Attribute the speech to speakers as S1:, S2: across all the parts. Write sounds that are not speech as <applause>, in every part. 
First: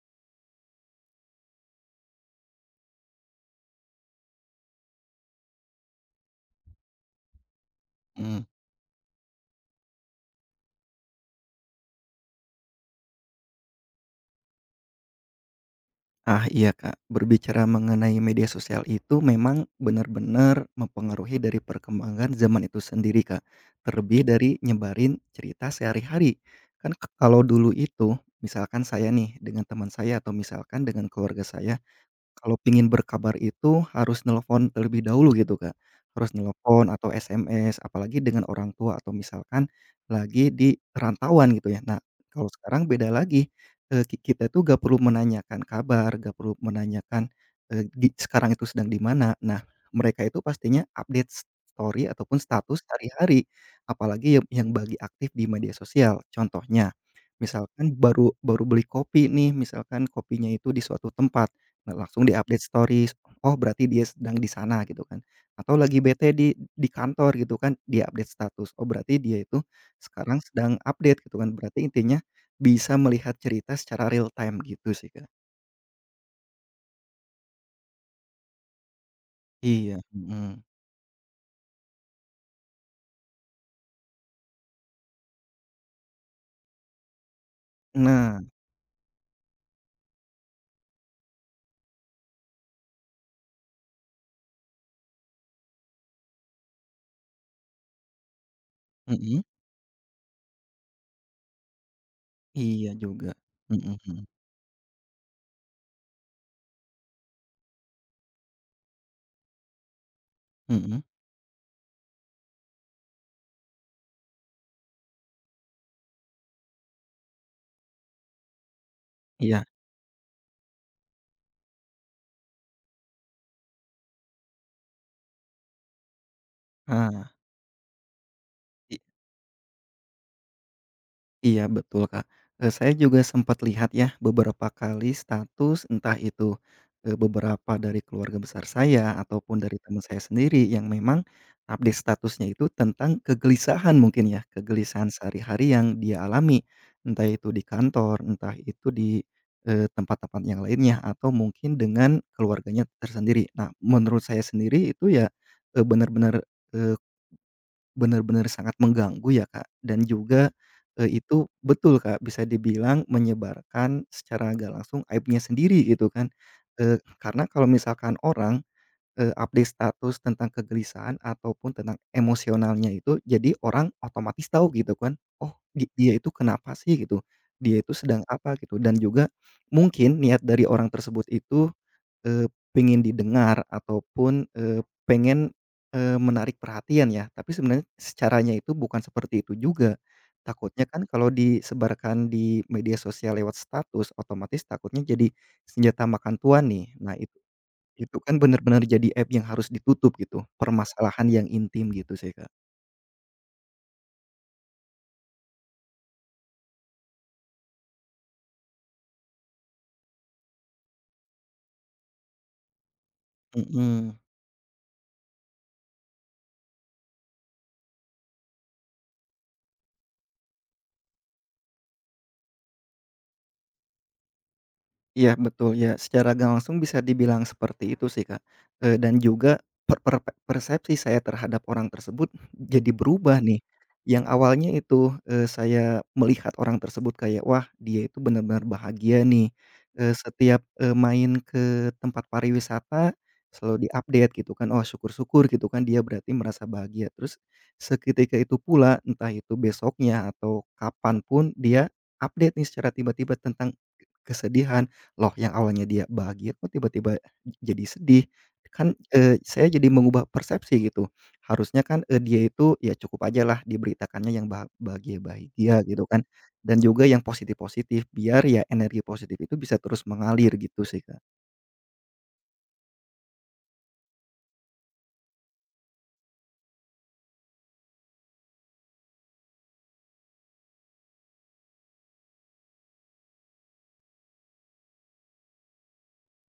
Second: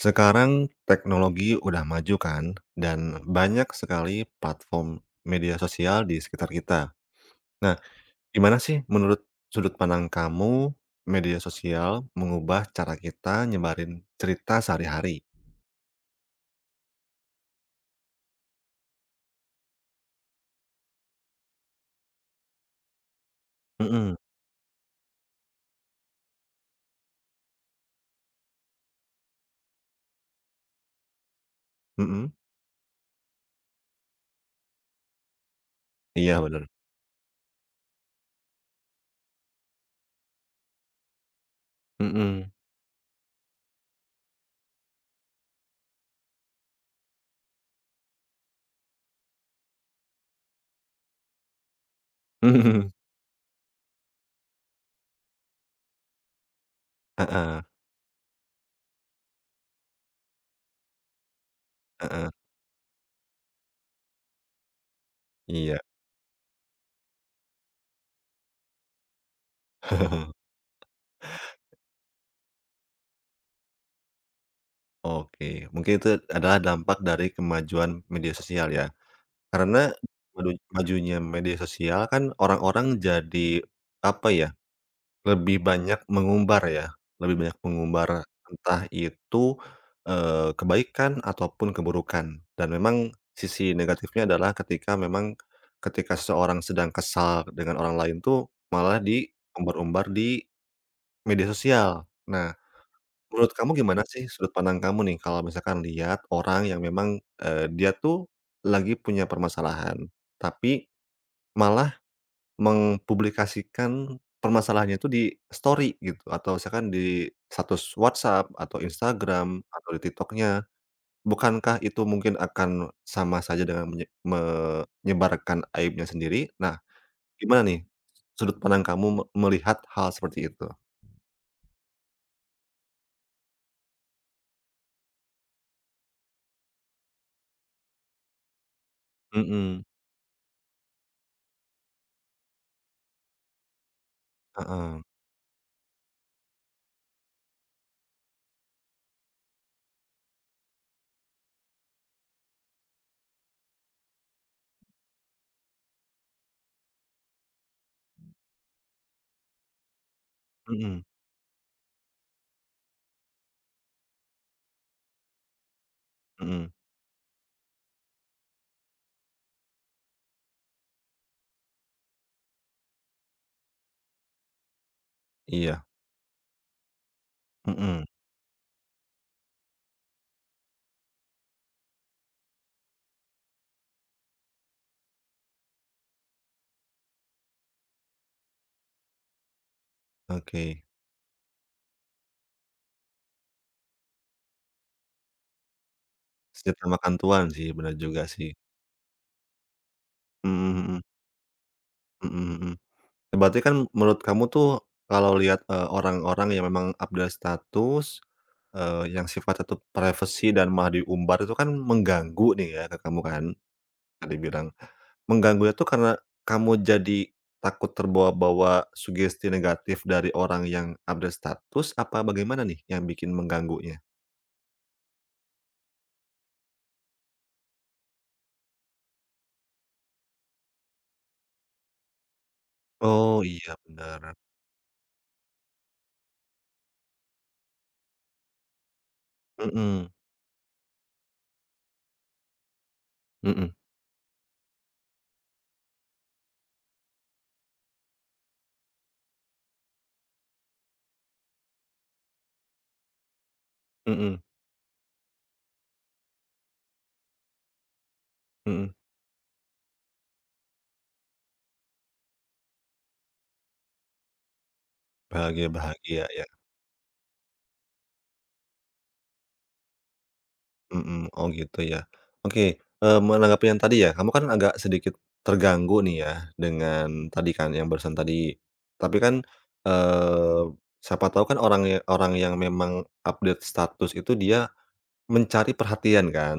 S1: Sekarang teknologi udah maju kan, dan banyak sekali platform media sosial di sekitar kita. Nah,
S2: Mmm,
S1: gimana sih menurut sudut pandang kamu media sosial mengubah cara kita nyebarin cerita sehari-hari?
S2: iya, Kak, berbicara mengenai media sosial itu memang benar-benar mempengaruhi dari perkembangan zaman itu sendiri, Kak,
S1: Mhm.
S2: terlebih dari nyebarin cerita sehari-hari. Kan k kalau dulu itu, misalkan saya nih dengan teman saya atau misalkan dengan keluarga saya,
S1: Mhm,
S2: kalau pingin berkabar itu harus nelepon terlebih dahulu gitu, Kak. Harus
S1: iya bener.
S2: nelepon atau SMS, apalagi dengan orang tua atau misalkan lagi di perantauan gitu ya. Nah, kalau
S1: Mhm.
S2: sekarang beda lagi. Eee, ki Kita tuh nggak perlu menanyakan kabar, nggak perlu menanyakan, di sekarang itu sedang di mana. Nah, mereka itu pastinya update story ataupun status
S1: <laughs>
S2: hari-hari, apalagi yang bagi aktif di media sosial. Contohnya,
S1: Heeh,
S2: misalkan baru baru beli kopi nih, misalkan kopinya itu di suatu tempat. Nah, langsung
S1: heeh,
S2: di-update stories, oh berarti dia sedang di sana gitu kan. Atau
S1: iya.
S2: lagi bete di kantor gitu kan, dia update status, oh berarti dia itu sekarang
S1: <laughs>
S2: sedang update gitu kan. Berarti intinya bisa melihat cerita secara real time gitu sih, Kak.
S1: Oke, mungkin itu adalah dampak dari kemajuan media sosial ya. Karena
S2: Iya,
S1: madu
S2: mhm.
S1: majunya media sosial kan orang-orang jadi, apa ya, lebih banyak mengumbar ya, lebih banyak mengumbar
S2: Nah.
S1: entah itu, kebaikan ataupun keburukan dan memang sisi negatifnya adalah ketika memang ketika seseorang sedang kesal dengan orang lain tuh malah
S2: Mhm,
S1: diumbar-umbar di media sosial. Nah,
S2: iya juga.
S1: menurut kamu
S2: Mhm,
S1: gimana
S2: mhm,
S1: sih sudut pandang kamu nih kalau misalkan lihat orang yang memang, dia tuh lagi punya permasalahan, tapi
S2: mhm,
S1: malah mempublikasikan permasalahannya itu di story gitu, atau misalkan di status WhatsApp, atau Instagram,
S2: iya,
S1: atau di TikTok-nya. Bukankah itu mungkin akan sama saja dengan menyebarkan aibnya sendiri? Nah,
S2: heeh.
S1: gimana nih sudut pandang kamu melihat hal seperti itu?
S2: Iya betul, Kak. Saya juga sempat lihat ya beberapa kali status, entah itu, beberapa dari keluarga besar saya ataupun dari
S1: Mhm,
S2: teman saya sendiri yang memang update statusnya itu tentang kegelisahan mungkin ya,
S1: heeh,
S2: kegelisahan sehari-hari yang dia alami. Entah itu di kantor, entah itu di, tempat-tempat yang lainnya, atau mungkin dengan keluarganya tersendiri. Nah, menurut saya sendiri itu ya, eee, benar-benar, eh, Benar-benar sangat mengganggu ya, Kak, dan juga,
S1: mhm
S2: itu betul, Kak, bisa dibilang menyebarkan secara nggak langsung aibnya sendiri gitu kan.
S1: mhm,
S2: Karena kalau misalkan orang, update status tentang kegelisahan ataupun tentang emosionalnya itu, jadi orang otomatis tahu gitu kan, "Oh
S1: iya,
S2: dia itu kenapa sih?" gitu, "Dia itu
S1: mhm,
S2: sedang apa?" gitu. Dan juga mungkin niat dari orang tersebut itu Eee, pengen didengar ataupun, menarik perhatian ya, tapi sebenarnya caranya itu bukan seperti itu juga.
S1: oke.
S2: Takutnya kan kalau disebarkan di media sosial lewat status, otomatis takutnya jadi senjata makan tuan
S1: Senjata
S2: nih.
S1: makan
S2: Nah, itu
S1: tuan sih, benar
S2: itu
S1: juga
S2: kan
S1: sih.
S2: benar-benar jadi app yang harus ditutup gitu,
S1: Mhm mhm,
S2: permasalahan yang intim gitu sih,
S1: mhm
S2: Kak.
S1: mhm. Berarti kan menurut kamu tuh kalau lihat, orang-orang yang memang update status, yang sifatnya tuh privacy dan malah diumbar itu kan mengganggu nih ya ke kamu kan,
S2: Mhm.
S1: tadi bilang. Mengganggunya tuh karena kamu jadi takut terbawa-bawa sugesti negatif dari orang yang update status apa bagaimana nih yang bikin mengganggunya?
S2: Iya betul, ya secara nggak langsung bisa dibilang seperti itu sih, Kak. Dan juga per per persepsi saya terhadap orang tersebut jadi berubah
S1: Oh
S2: nih.
S1: iya
S2: Yang
S1: bener,
S2: awalnya itu, saya melihat orang tersebut kayak, "Wah, dia itu benar-benar bahagia nih,"
S1: mhm,
S2: setiap, main ke tempat pariwisata
S1: mhm,
S2: selalu di-update gitu kan, "Oh, syukur-syukur," gitu kan, dia berarti merasa bahagia. Terus seketika itu pula, entah itu besoknya atau kapan pun, dia update nih secara tiba-tiba tentang
S1: mhm,
S2: kesedihan. Loh, yang awalnya dia bahagia kok tiba-tiba jadi sedih?
S1: mhm,
S2: Kan, saya jadi mengubah persepsi gitu. Harusnya kan, dia itu ya cukup aja lah diberitakannya yang
S1: bahagia
S2: bahagia-bahagia gitu kan,
S1: bahagia ya.
S2: dan juga yang positif-positif biar ya energi positif itu bisa terus mengalir gitu sih, Kak.
S1: Mhm, oh gitu ya. Oke, menanggapi yang tadi ya, kamu kan agak sedikit terganggu nih ya dengan tadi kan, yang barusan tadi. Tapi kan, eee, siapa tahu kan orang ya orang yang memang update status itu dia mencari perhatian kan.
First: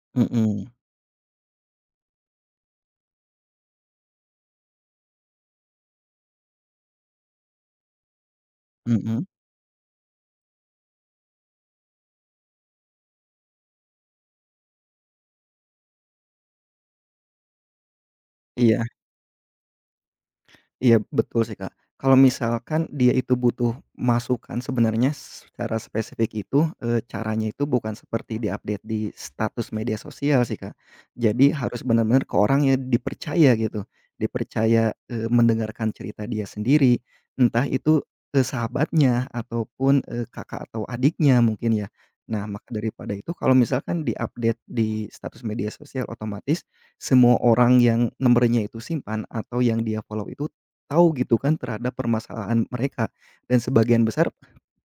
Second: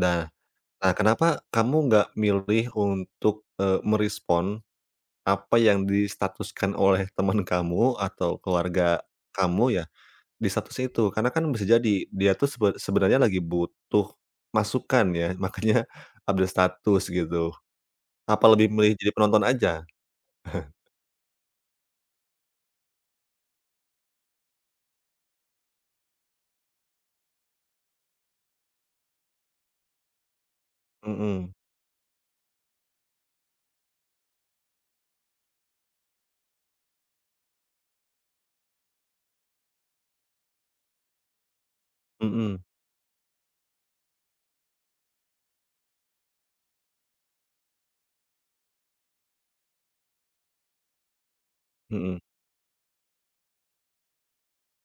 S1: Nah
S2: Mhm,
S1: nah kenapa kamu nggak milih untuk, merespon apa yang distatuskan oleh teman kamu atau keluarga
S2: mhm,
S1: kamu ya di status itu, karena kan bisa jadi dia tuh sebenarnya lagi butuh masukan ya, <laughs> makanya update status gitu. Apa lebih
S2: iya.
S1: milih jadi penonton aja? <laughs>
S2: Iya, betul sih, Kak. Kalau misalkan dia itu butuh masukan sebenarnya secara spesifik itu, caranya itu bukan seperti diupdate di status media sosial sih, Kak.
S1: Mhm,
S2: Jadi harus benar-benar ke orang yang dipercaya gitu, dipercaya, mendengarkan cerita dia sendiri, entah itu, sahabatnya ataupun, kakak atau adiknya mungkin ya. Nah,
S1: mhm,
S2: maka daripada itu, kalau misalkan diupdate di status media sosial, otomatis semua orang yang nomornya itu simpan atau yang dia follow itu tahu gitu kan terhadap
S1: mhm,
S2: permasalahan mereka, dan sebagian besar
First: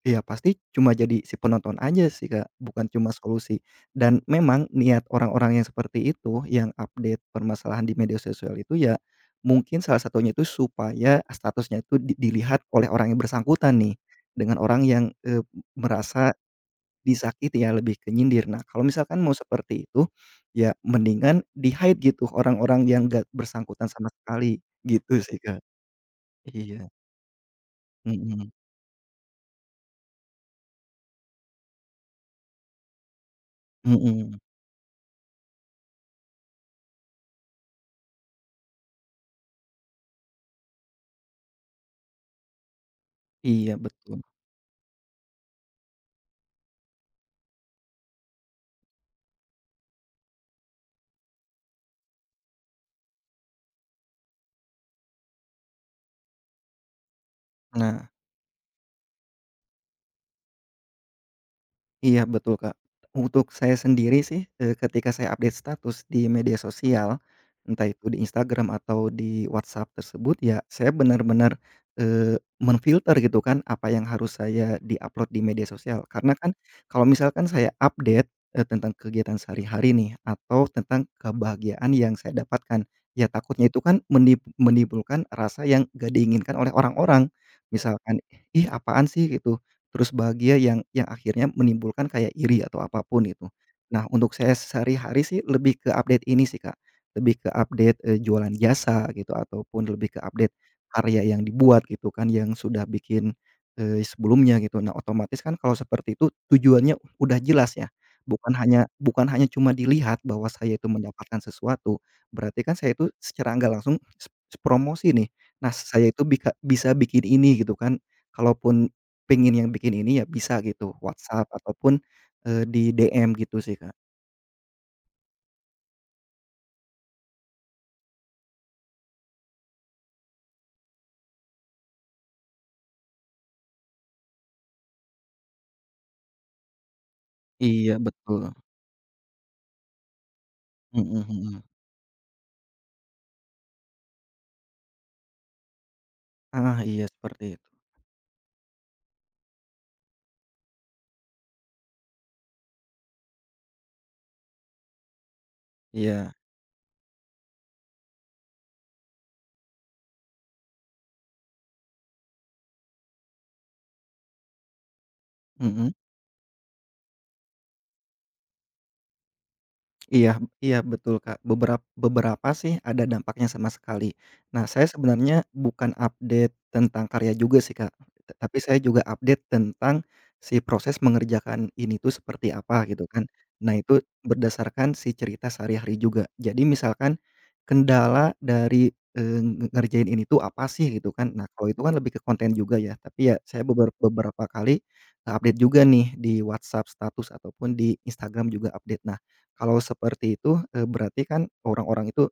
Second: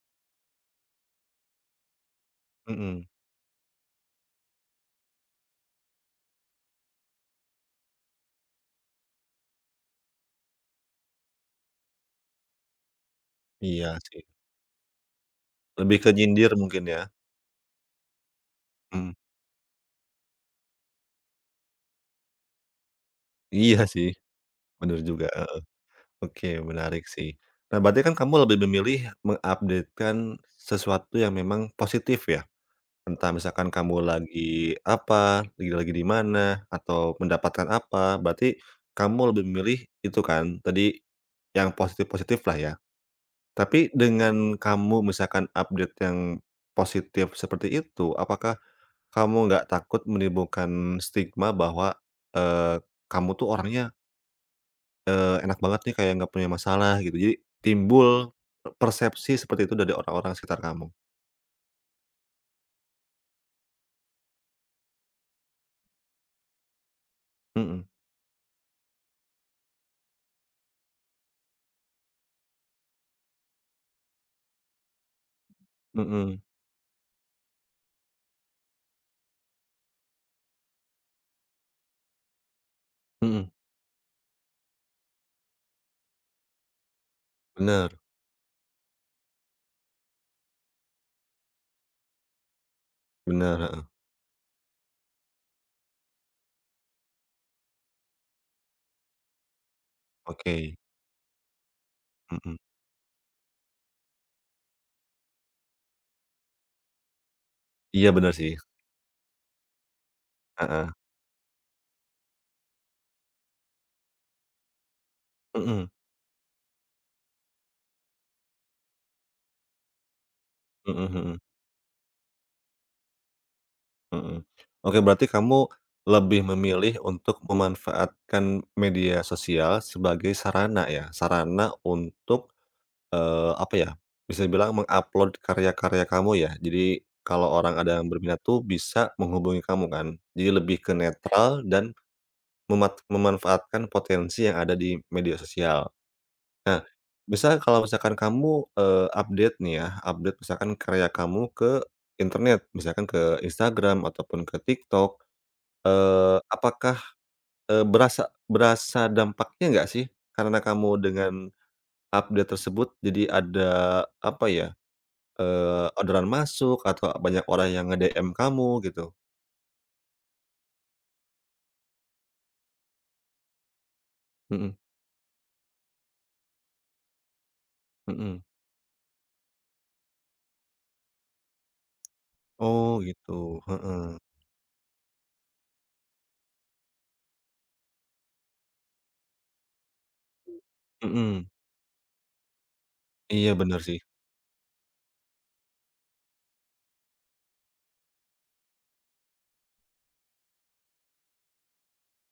S2: ya pasti cuma jadi si penonton aja sih, Kak, bukan
S1: mhm.
S2: cuma solusi. Dan memang niat orang-orang yang seperti itu, yang update permasalahan di media sosial itu ya mungkin salah satunya itu supaya statusnya itu dilihat oleh orang yang bersangkutan nih,
S1: Iya sih,
S2: dengan orang yang,
S1: lebih ke
S2: merasa
S1: nyindir mungkin ya?
S2: disakiti ya, lebih ke nyindir. Nah, kalau
S1: Mhm.
S2: misalkan mau seperti itu, ya mendingan di-hide gitu orang-orang yang nggak
S1: Iya
S2: bersangkutan
S1: sih,
S2: sama sekali,
S1: bener
S2: gitu
S1: juga,
S2: sih, Kak.
S1: heeh. Oke,
S2: Iya.
S1: menarik sih. Nah, berarti kan kamu
S2: Mhm,
S1: lebih memilih mengupdatekan sesuatu yang memang positif ya? Entah misalkan kamu
S2: mhm.
S1: lagi apa, lagi di mana, atau mendapatkan apa, berarti kamu lebih memilih itu kan, tadi yang positif-positif lah ya.
S2: Iya
S1: Tapi
S2: betul.
S1: dengan kamu misalkan update yang positif seperti itu, apakah kamu nggak takut menimbulkan stigma bahwa, eee, kamu tuh orangnya, enak banget nih kayak nggak punya masalah gitu, jadi
S2: Nah.
S1: timbul persepsi seperti itu dari orang-orang sekitar kamu?
S2: Iya betul, Kak. Untuk saya sendiri sih, ketika saya update status di media sosial,
S1: Mhm,
S2: entah itu di Instagram atau di WhatsApp tersebut, ya saya benar-benar, eee, men gitu kan, apa yang harus saya di-upload di media sosial. Karena
S1: mhm,
S2: kan kalau misalkan saya update, tentang kegiatan sehari-hari nih atau tentang kebahagiaan yang saya dapatkan, ya
S1: mhm,
S2: takutnya itu kan menimbulkan rasa yang nggak diinginkan oleh orang-orang.
S1: bener
S2: Misalkan, "Ih, apaan sih?" gitu. Terus bahagia yang akhirnya menimbulkan kayak iri atau apapun itu.
S1: bener, heeh,
S2: Nah, untuk saya sehari-hari sih lebih ke update ini sih, Kak, lebih ke update, jualan jasa gitu, ataupun lebih ke update
S1: oke.
S2: karya yang dibuat gitu kan yang
S1: Mhm.
S2: sudah bikin, sebelumnya gitu. Nah, otomatis kan kalau seperti itu tujuannya udah jelas ya,
S1: Iya bener sih,
S2: bukan hanya cuma dilihat bahwa saya itu
S1: heeh,
S2: mendapatkan sesuatu, berarti kan saya itu secara nggak langsung promosi nih. Nah,
S1: mhm
S2: saya itu bisa bikin ini gitu kan, kalaupun pengen yang bikin ini ya bisa gitu,
S1: mhm mhm
S2: WhatsApp ataupun, di DM gitu sih, Kak.
S1: mhm. Oke, berarti kamu lebih memilih untuk memanfaatkan media sosial sebagai sarana ya, sarana untuk, apa ya, bisa dibilang meng-upload karya-karya kamu ya? Jadi kalau orang
S2: Iya
S1: ada yang berminat
S2: betul,
S1: tuh bisa menghubungi kamu kan? Jadi lebih ke
S2: mhm, mhm.
S1: netral dan memanfaatkan potensi yang ada di media sosial. Nah,
S2: Iya seperti
S1: misal
S2: itu,
S1: kalau misalkan kamu, update nih ya, update misalkan karya kamu ke internet, misalkan ke Instagram ataupun ke TikTok,
S2: iya,
S1: apakah, berasa berasa dampaknya nggak sih? Karena kamu dengan update tersebut jadi ada, apa ya,
S2: mhm.
S1: orderan masuk atau banyak orang yang nge-DM kamu gitu?
S2: Iya, iya betul, Kak, beberapa sih ada dampaknya sama sekali. Nah,
S1: Mhm
S2: saya sebenarnya bukan update tentang karya juga sih, Kak,
S1: mhm.
S2: tapi saya juga update tentang si proses mengerjakan ini tuh seperti apa
S1: Oh
S2: gitu kan.
S1: gitu,
S2: Nah, itu
S1: heeh,
S2: berdasarkan si cerita sehari-hari juga. Jadi misalkan kendala dari, eee, nge ngerjain ini tuh apa sih gitu kan.
S1: mhm.
S2: Nah, kalau itu kan lebih ke konten juga ya, tapi ya
S1: Iya
S2: saya
S1: benar sih,
S2: beberapa kali update juga nih di WhatsApp status ataupun di Instagram juga update. Nah, kalau seperti itu, berarti kan orang-orang itu,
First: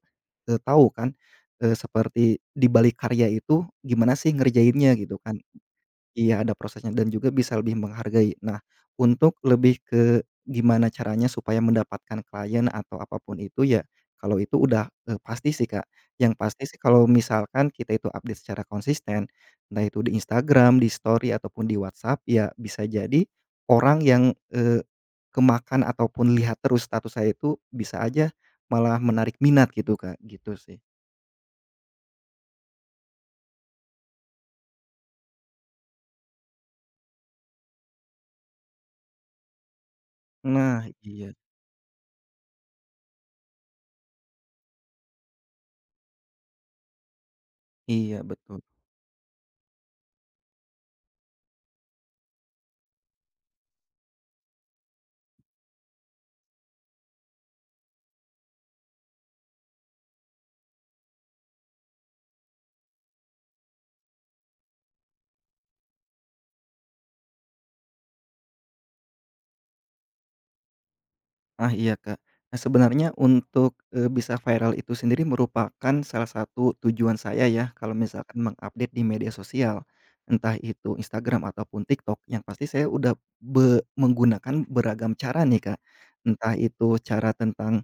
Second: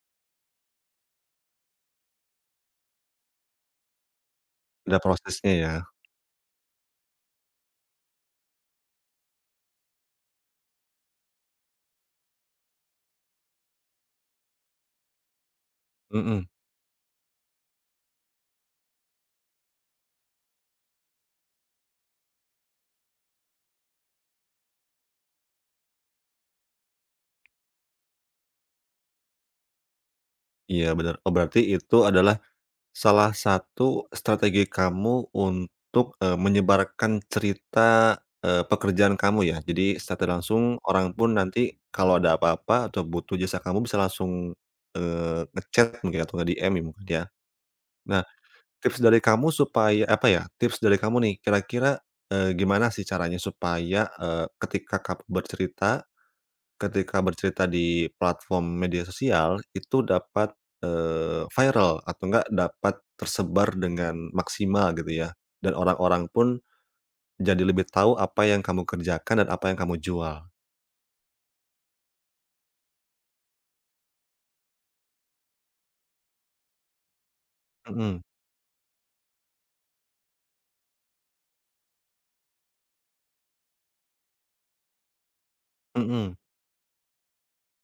S2: tahu kan, seperti di balik karya itu gimana sih ngerjainnya
S1: ada
S2: gitu kan.
S1: prosesnya ya.
S2: Iya, ada prosesnya dan juga bisa lebih menghargai. Nah, untuk lebih ke gimana caranya supaya mendapatkan klien atau apapun itu ya, kalau itu udah, pasti sih, Kak. Yang
S1: Mhm,
S2: pasti sih kalau misalkan kita itu update secara konsisten, nah itu di Instagram, di story, ataupun di WhatsApp, ya bisa jadi orang yang, kemakan ataupun lihat terus status saya itu bisa aja malah menarik minat gitu, Kak, gitu sih.
S1: iya benar. Oh berarti itu adalah salah satu strategi kamu untuk, menyebarkan cerita, pekerjaan kamu ya? Jadi secara langsung
S2: Nah,
S1: orang pun
S2: iya.
S1: nanti kalau ada apa-apa atau butuh jasa kamu bisa langsung, nge mungkin atau nge-DM ya mungkin ya. Nah,
S2: Iya, betul.
S1: tips dari kamu supaya apa ya, tips dari kamu nih kira-kira, gimana sih caranya supaya, ketika kamu bercerita ketika bercerita di platform media sosial, itu dapat, viral atau enggak dapat tersebar dengan maksimal gitu ya, dan orang-orang pun jadi lebih tahu apa yang kamu kerjakan dan apa yang kamu jual.
S2: Iya, Kak. Nah, sebenarnya untuk, bisa viral itu sendiri merupakan salah satu tujuan saya ya, kalau
S1: Mhm
S2: misalkan mengupdate di media sosial, entah itu Instagram ataupun TikTok, yang pasti saya udah menggunakan beragam cara nih, Kak.
S1: mhm
S2: Entah itu cara tentang,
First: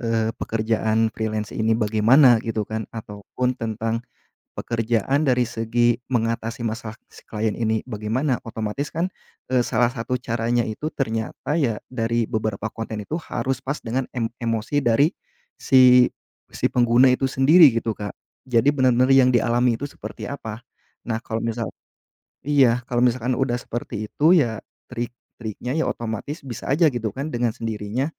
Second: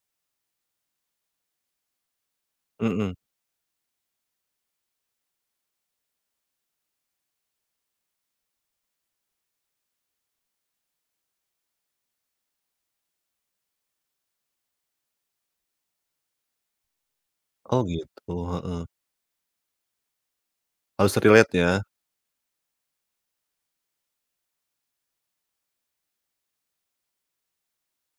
S2: pekerjaan freelance ini bagaimana gitu kan,
S1: mhm.
S2: ataupun tentang pekerjaan dari segi mengatasi masalah si klien ini bagaimana, otomatis kan, salah satu caranya itu ternyata ya dari beberapa konten itu harus pas dengan emosi dari si si pengguna itu sendiri
S1: Oh
S2: gitu, Kak.
S1: gitu,
S2: Jadi
S1: heeh.
S2: benar-benar yang dialami itu seperti apa.
S1: Harus
S2: Nah, kalau
S1: relate ya.
S2: iya, kalau misalkan udah seperti itu, ya trik-triknya ya otomatis bisa aja gitu kan dengan sendirinya,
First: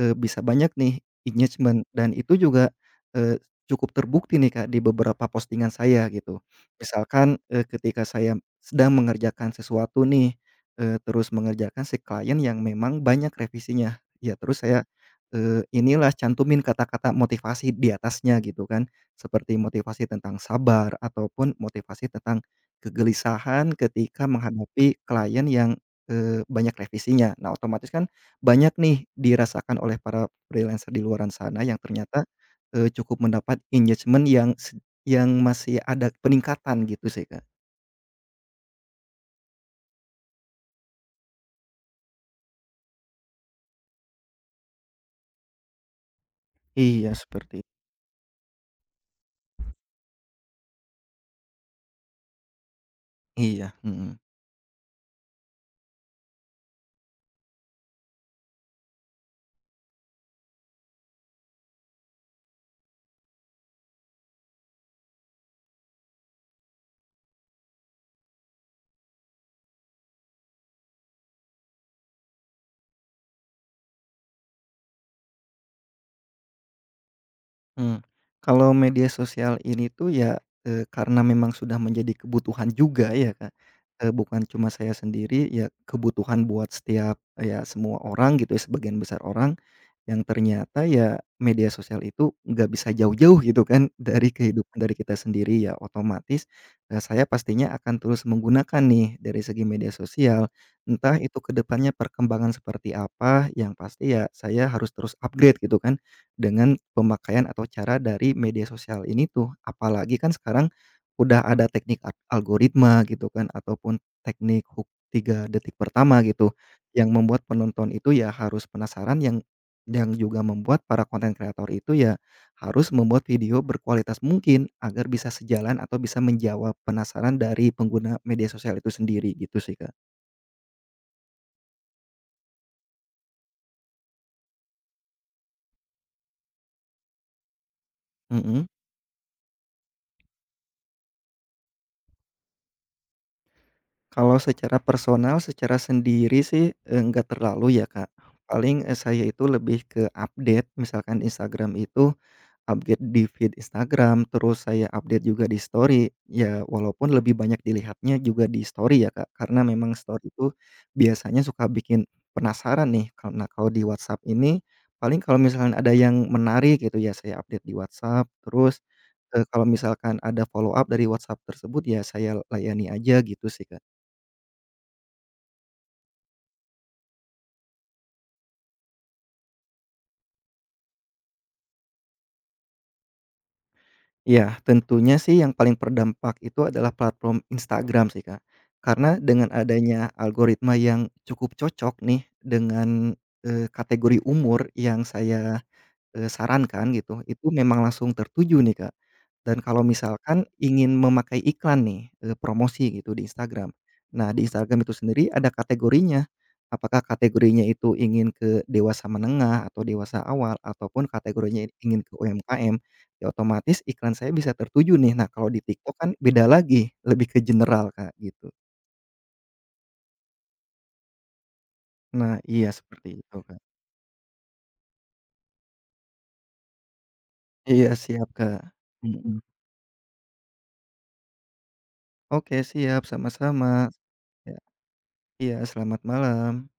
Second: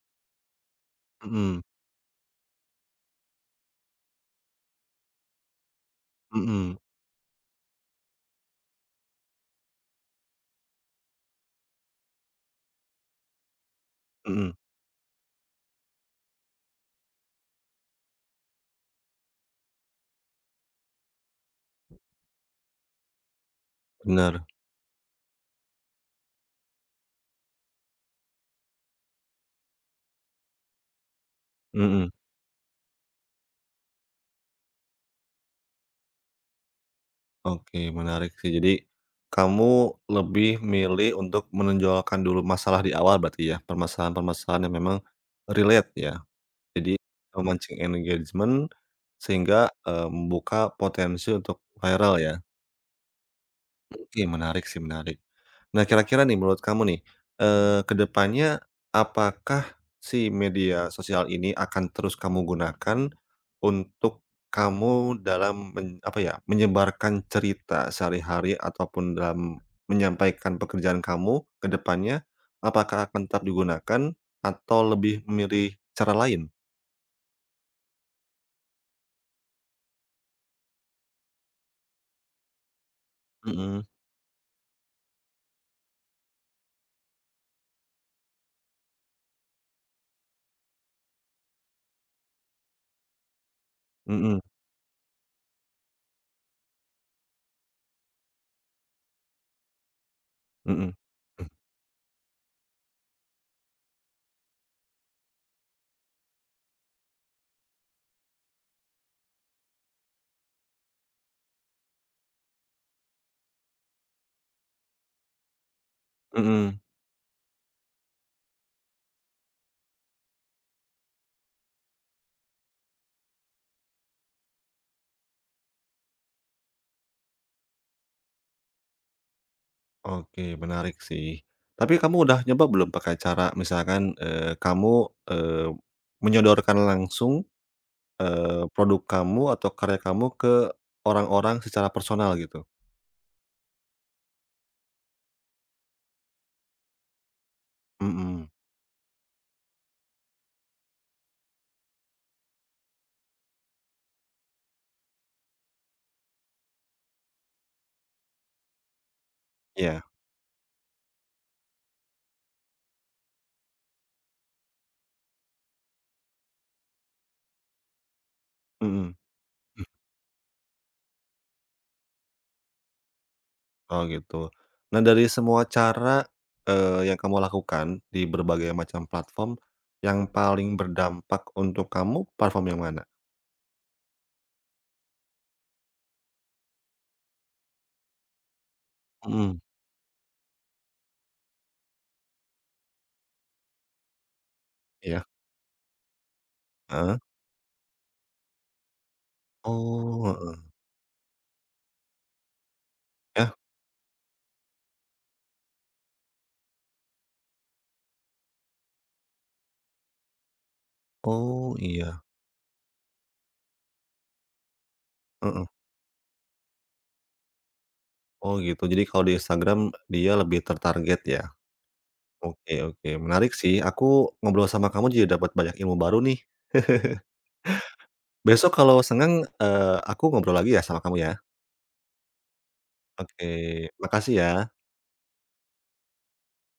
S2: bisa banyak nih
S1: Mhm
S2: engagement, dan itu juga, eee, cukup terbukti nih, Kak, di beberapa postingan saya gitu.
S1: mhm
S2: Misalkan, ketika saya sedang mengerjakan sesuatu nih, terus mengerjakan si klien yang memang banyak revisinya, ya
S1: mhm.
S2: terus saya, inilah cantumin kata-kata motivasi di atasnya gitu kan, seperti motivasi tentang sabar ataupun motivasi tentang kegelisahan ketika
S1: Bener,
S2: menghadapi klien yang, banyak revisinya. Nah, otomatis kan banyak nih dirasakan oleh para freelancer di luaran sana yang
S1: mhm.
S2: ternyata, cukup mendapat engagement yang yang masih ada peningkatan gitu sih, Kak.
S1: Oke menarik sih. Jadi, kamu lebih milih untuk menonjolkan dulu masalah di awal berarti ya? Permasalahan-permasalahan yang memang relate ya? Jadi,
S2: Iya,
S1: memancing engagement sehingga, membuka potensi untuk viral ya.
S2: iya, mhm.
S1: Oke, menarik sih, menarik. Nah, kira-kira nih menurut kamu nih, ke depannya apakah si media sosial ini akan terus kamu gunakan untuk kamu dalam men apa ya, menyebarkan cerita sehari-hari ataupun dalam menyampaikan pekerjaan kamu ke depannya, apakah akan tetap digunakan atau lebih memilih cara lain?
S2: mmm. Kalau media sosial ini tuh ya, karena memang sudah menjadi kebutuhan juga ya, Kak,
S1: Mhm,
S2: bukan cuma saya sendiri, ya kebutuhan buat setiap ya semua orang gitu ya, sebagian besar orang. Yang ternyata ya media sosial itu nggak bisa jauh-jauh gitu kan <laughs> dari
S1: mhm,
S2: kehidupan dari kita sendiri, ya otomatis, saya pastinya akan terus menggunakan nih dari segi media sosial,
S1: mhm.
S2: entah itu kedepannya perkembangan seperti apa, yang pasti ya saya harus terus upgrade gitu kan, dengan pemakaian atau cara dari media sosial ini tuh, apalagi kan sekarang udah ada teknik algoritma gitu kan, ataupun teknik hook 3 detik pertama gitu,
S1: Mhm.
S2: yang membuat penonton itu ya harus penasaran, yang juga membuat para konten kreator itu ya harus membuat video berkualitas mungkin agar bisa sejalan atau bisa menjawab penasaran dari pengguna media sosial itu sendiri gitu sih, Kak.
S1: Oke, menarik sih. Tapi kamu udah nyoba belum pakai cara misalkan, kamu, menyodorkan langsung,
S2: Mhm.
S1: produk kamu atau karya kamu ke orang-orang secara personal gitu?
S2: Kalau secara personal, secara sendiri sih, enggak terlalu ya, Kak.
S1: Mhm,
S2: Paling, saya itu lebih ke update misalkan Instagram itu update di feed Instagram, terus saya update juga di story. Ya walaupun lebih banyak dilihatnya juga di story ya, Kak, karena memang
S1: iya,
S2: story itu biasanya suka bikin penasaran nih. Karena kalau di WhatsApp ini paling kalau misalkan ada yang menarik gitu ya saya update di WhatsApp, terus,
S1: mhm.
S2: kalau misalkan ada follow up dari WhatsApp tersebut ya saya layani aja gitu sih, Kak.
S1: Oh gitu. Nah dari semua cara, yang kamu lakukan di berbagai macam platform, yang paling berdampak untuk kamu platform yang mana?
S2: Iya, tentunya sih yang paling berdampak itu adalah platform Instagram sih, Kak. Karena dengan
S1: Mhm,
S2: adanya algoritma yang cukup cocok nih dengan, kategori umur yang
S1: iya,
S2: saya sarankan
S1: heeh.
S2: gitu, itu memang langsung tertuju nih, Kak. Dan kalau
S1: Oh,
S2: misalkan
S1: heeh.
S2: ingin memakai iklan nih, promosi gitu di
S1: Yah?
S2: Instagram. Nah, di Instagram itu sendiri ada kategorinya. Apakah kategorinya itu ingin ke dewasa menengah atau dewasa awal, ataupun kategorinya
S1: Oh,
S2: ingin ke
S1: iya,
S2: UMKM, ya otomatis iklan saya bisa tertuju nih. Nah, kalau di
S1: heeh.
S2: TikTok kan beda lagi, lebih ke general, Kak, gitu.
S1: Oh gitu, jadi kalau di Instagram dia lebih tertarget ya?
S2: Nah, iya
S1: Oke oke,
S2: seperti itu,
S1: menarik
S2: Kak.
S1: sih, aku ngobrol sama kamu jadi dapat banyak ilmu baru nih.
S2: Iya, siap, Kak.
S1: Besok kalau
S2: Mhm.
S1: senggang, aku ngobrol lagi ya sama kamu ya?
S2: Oke, siap,
S1: Oke,
S2: sama-sama.
S1: makasih ya.
S2: Ya, iya, selamat malam.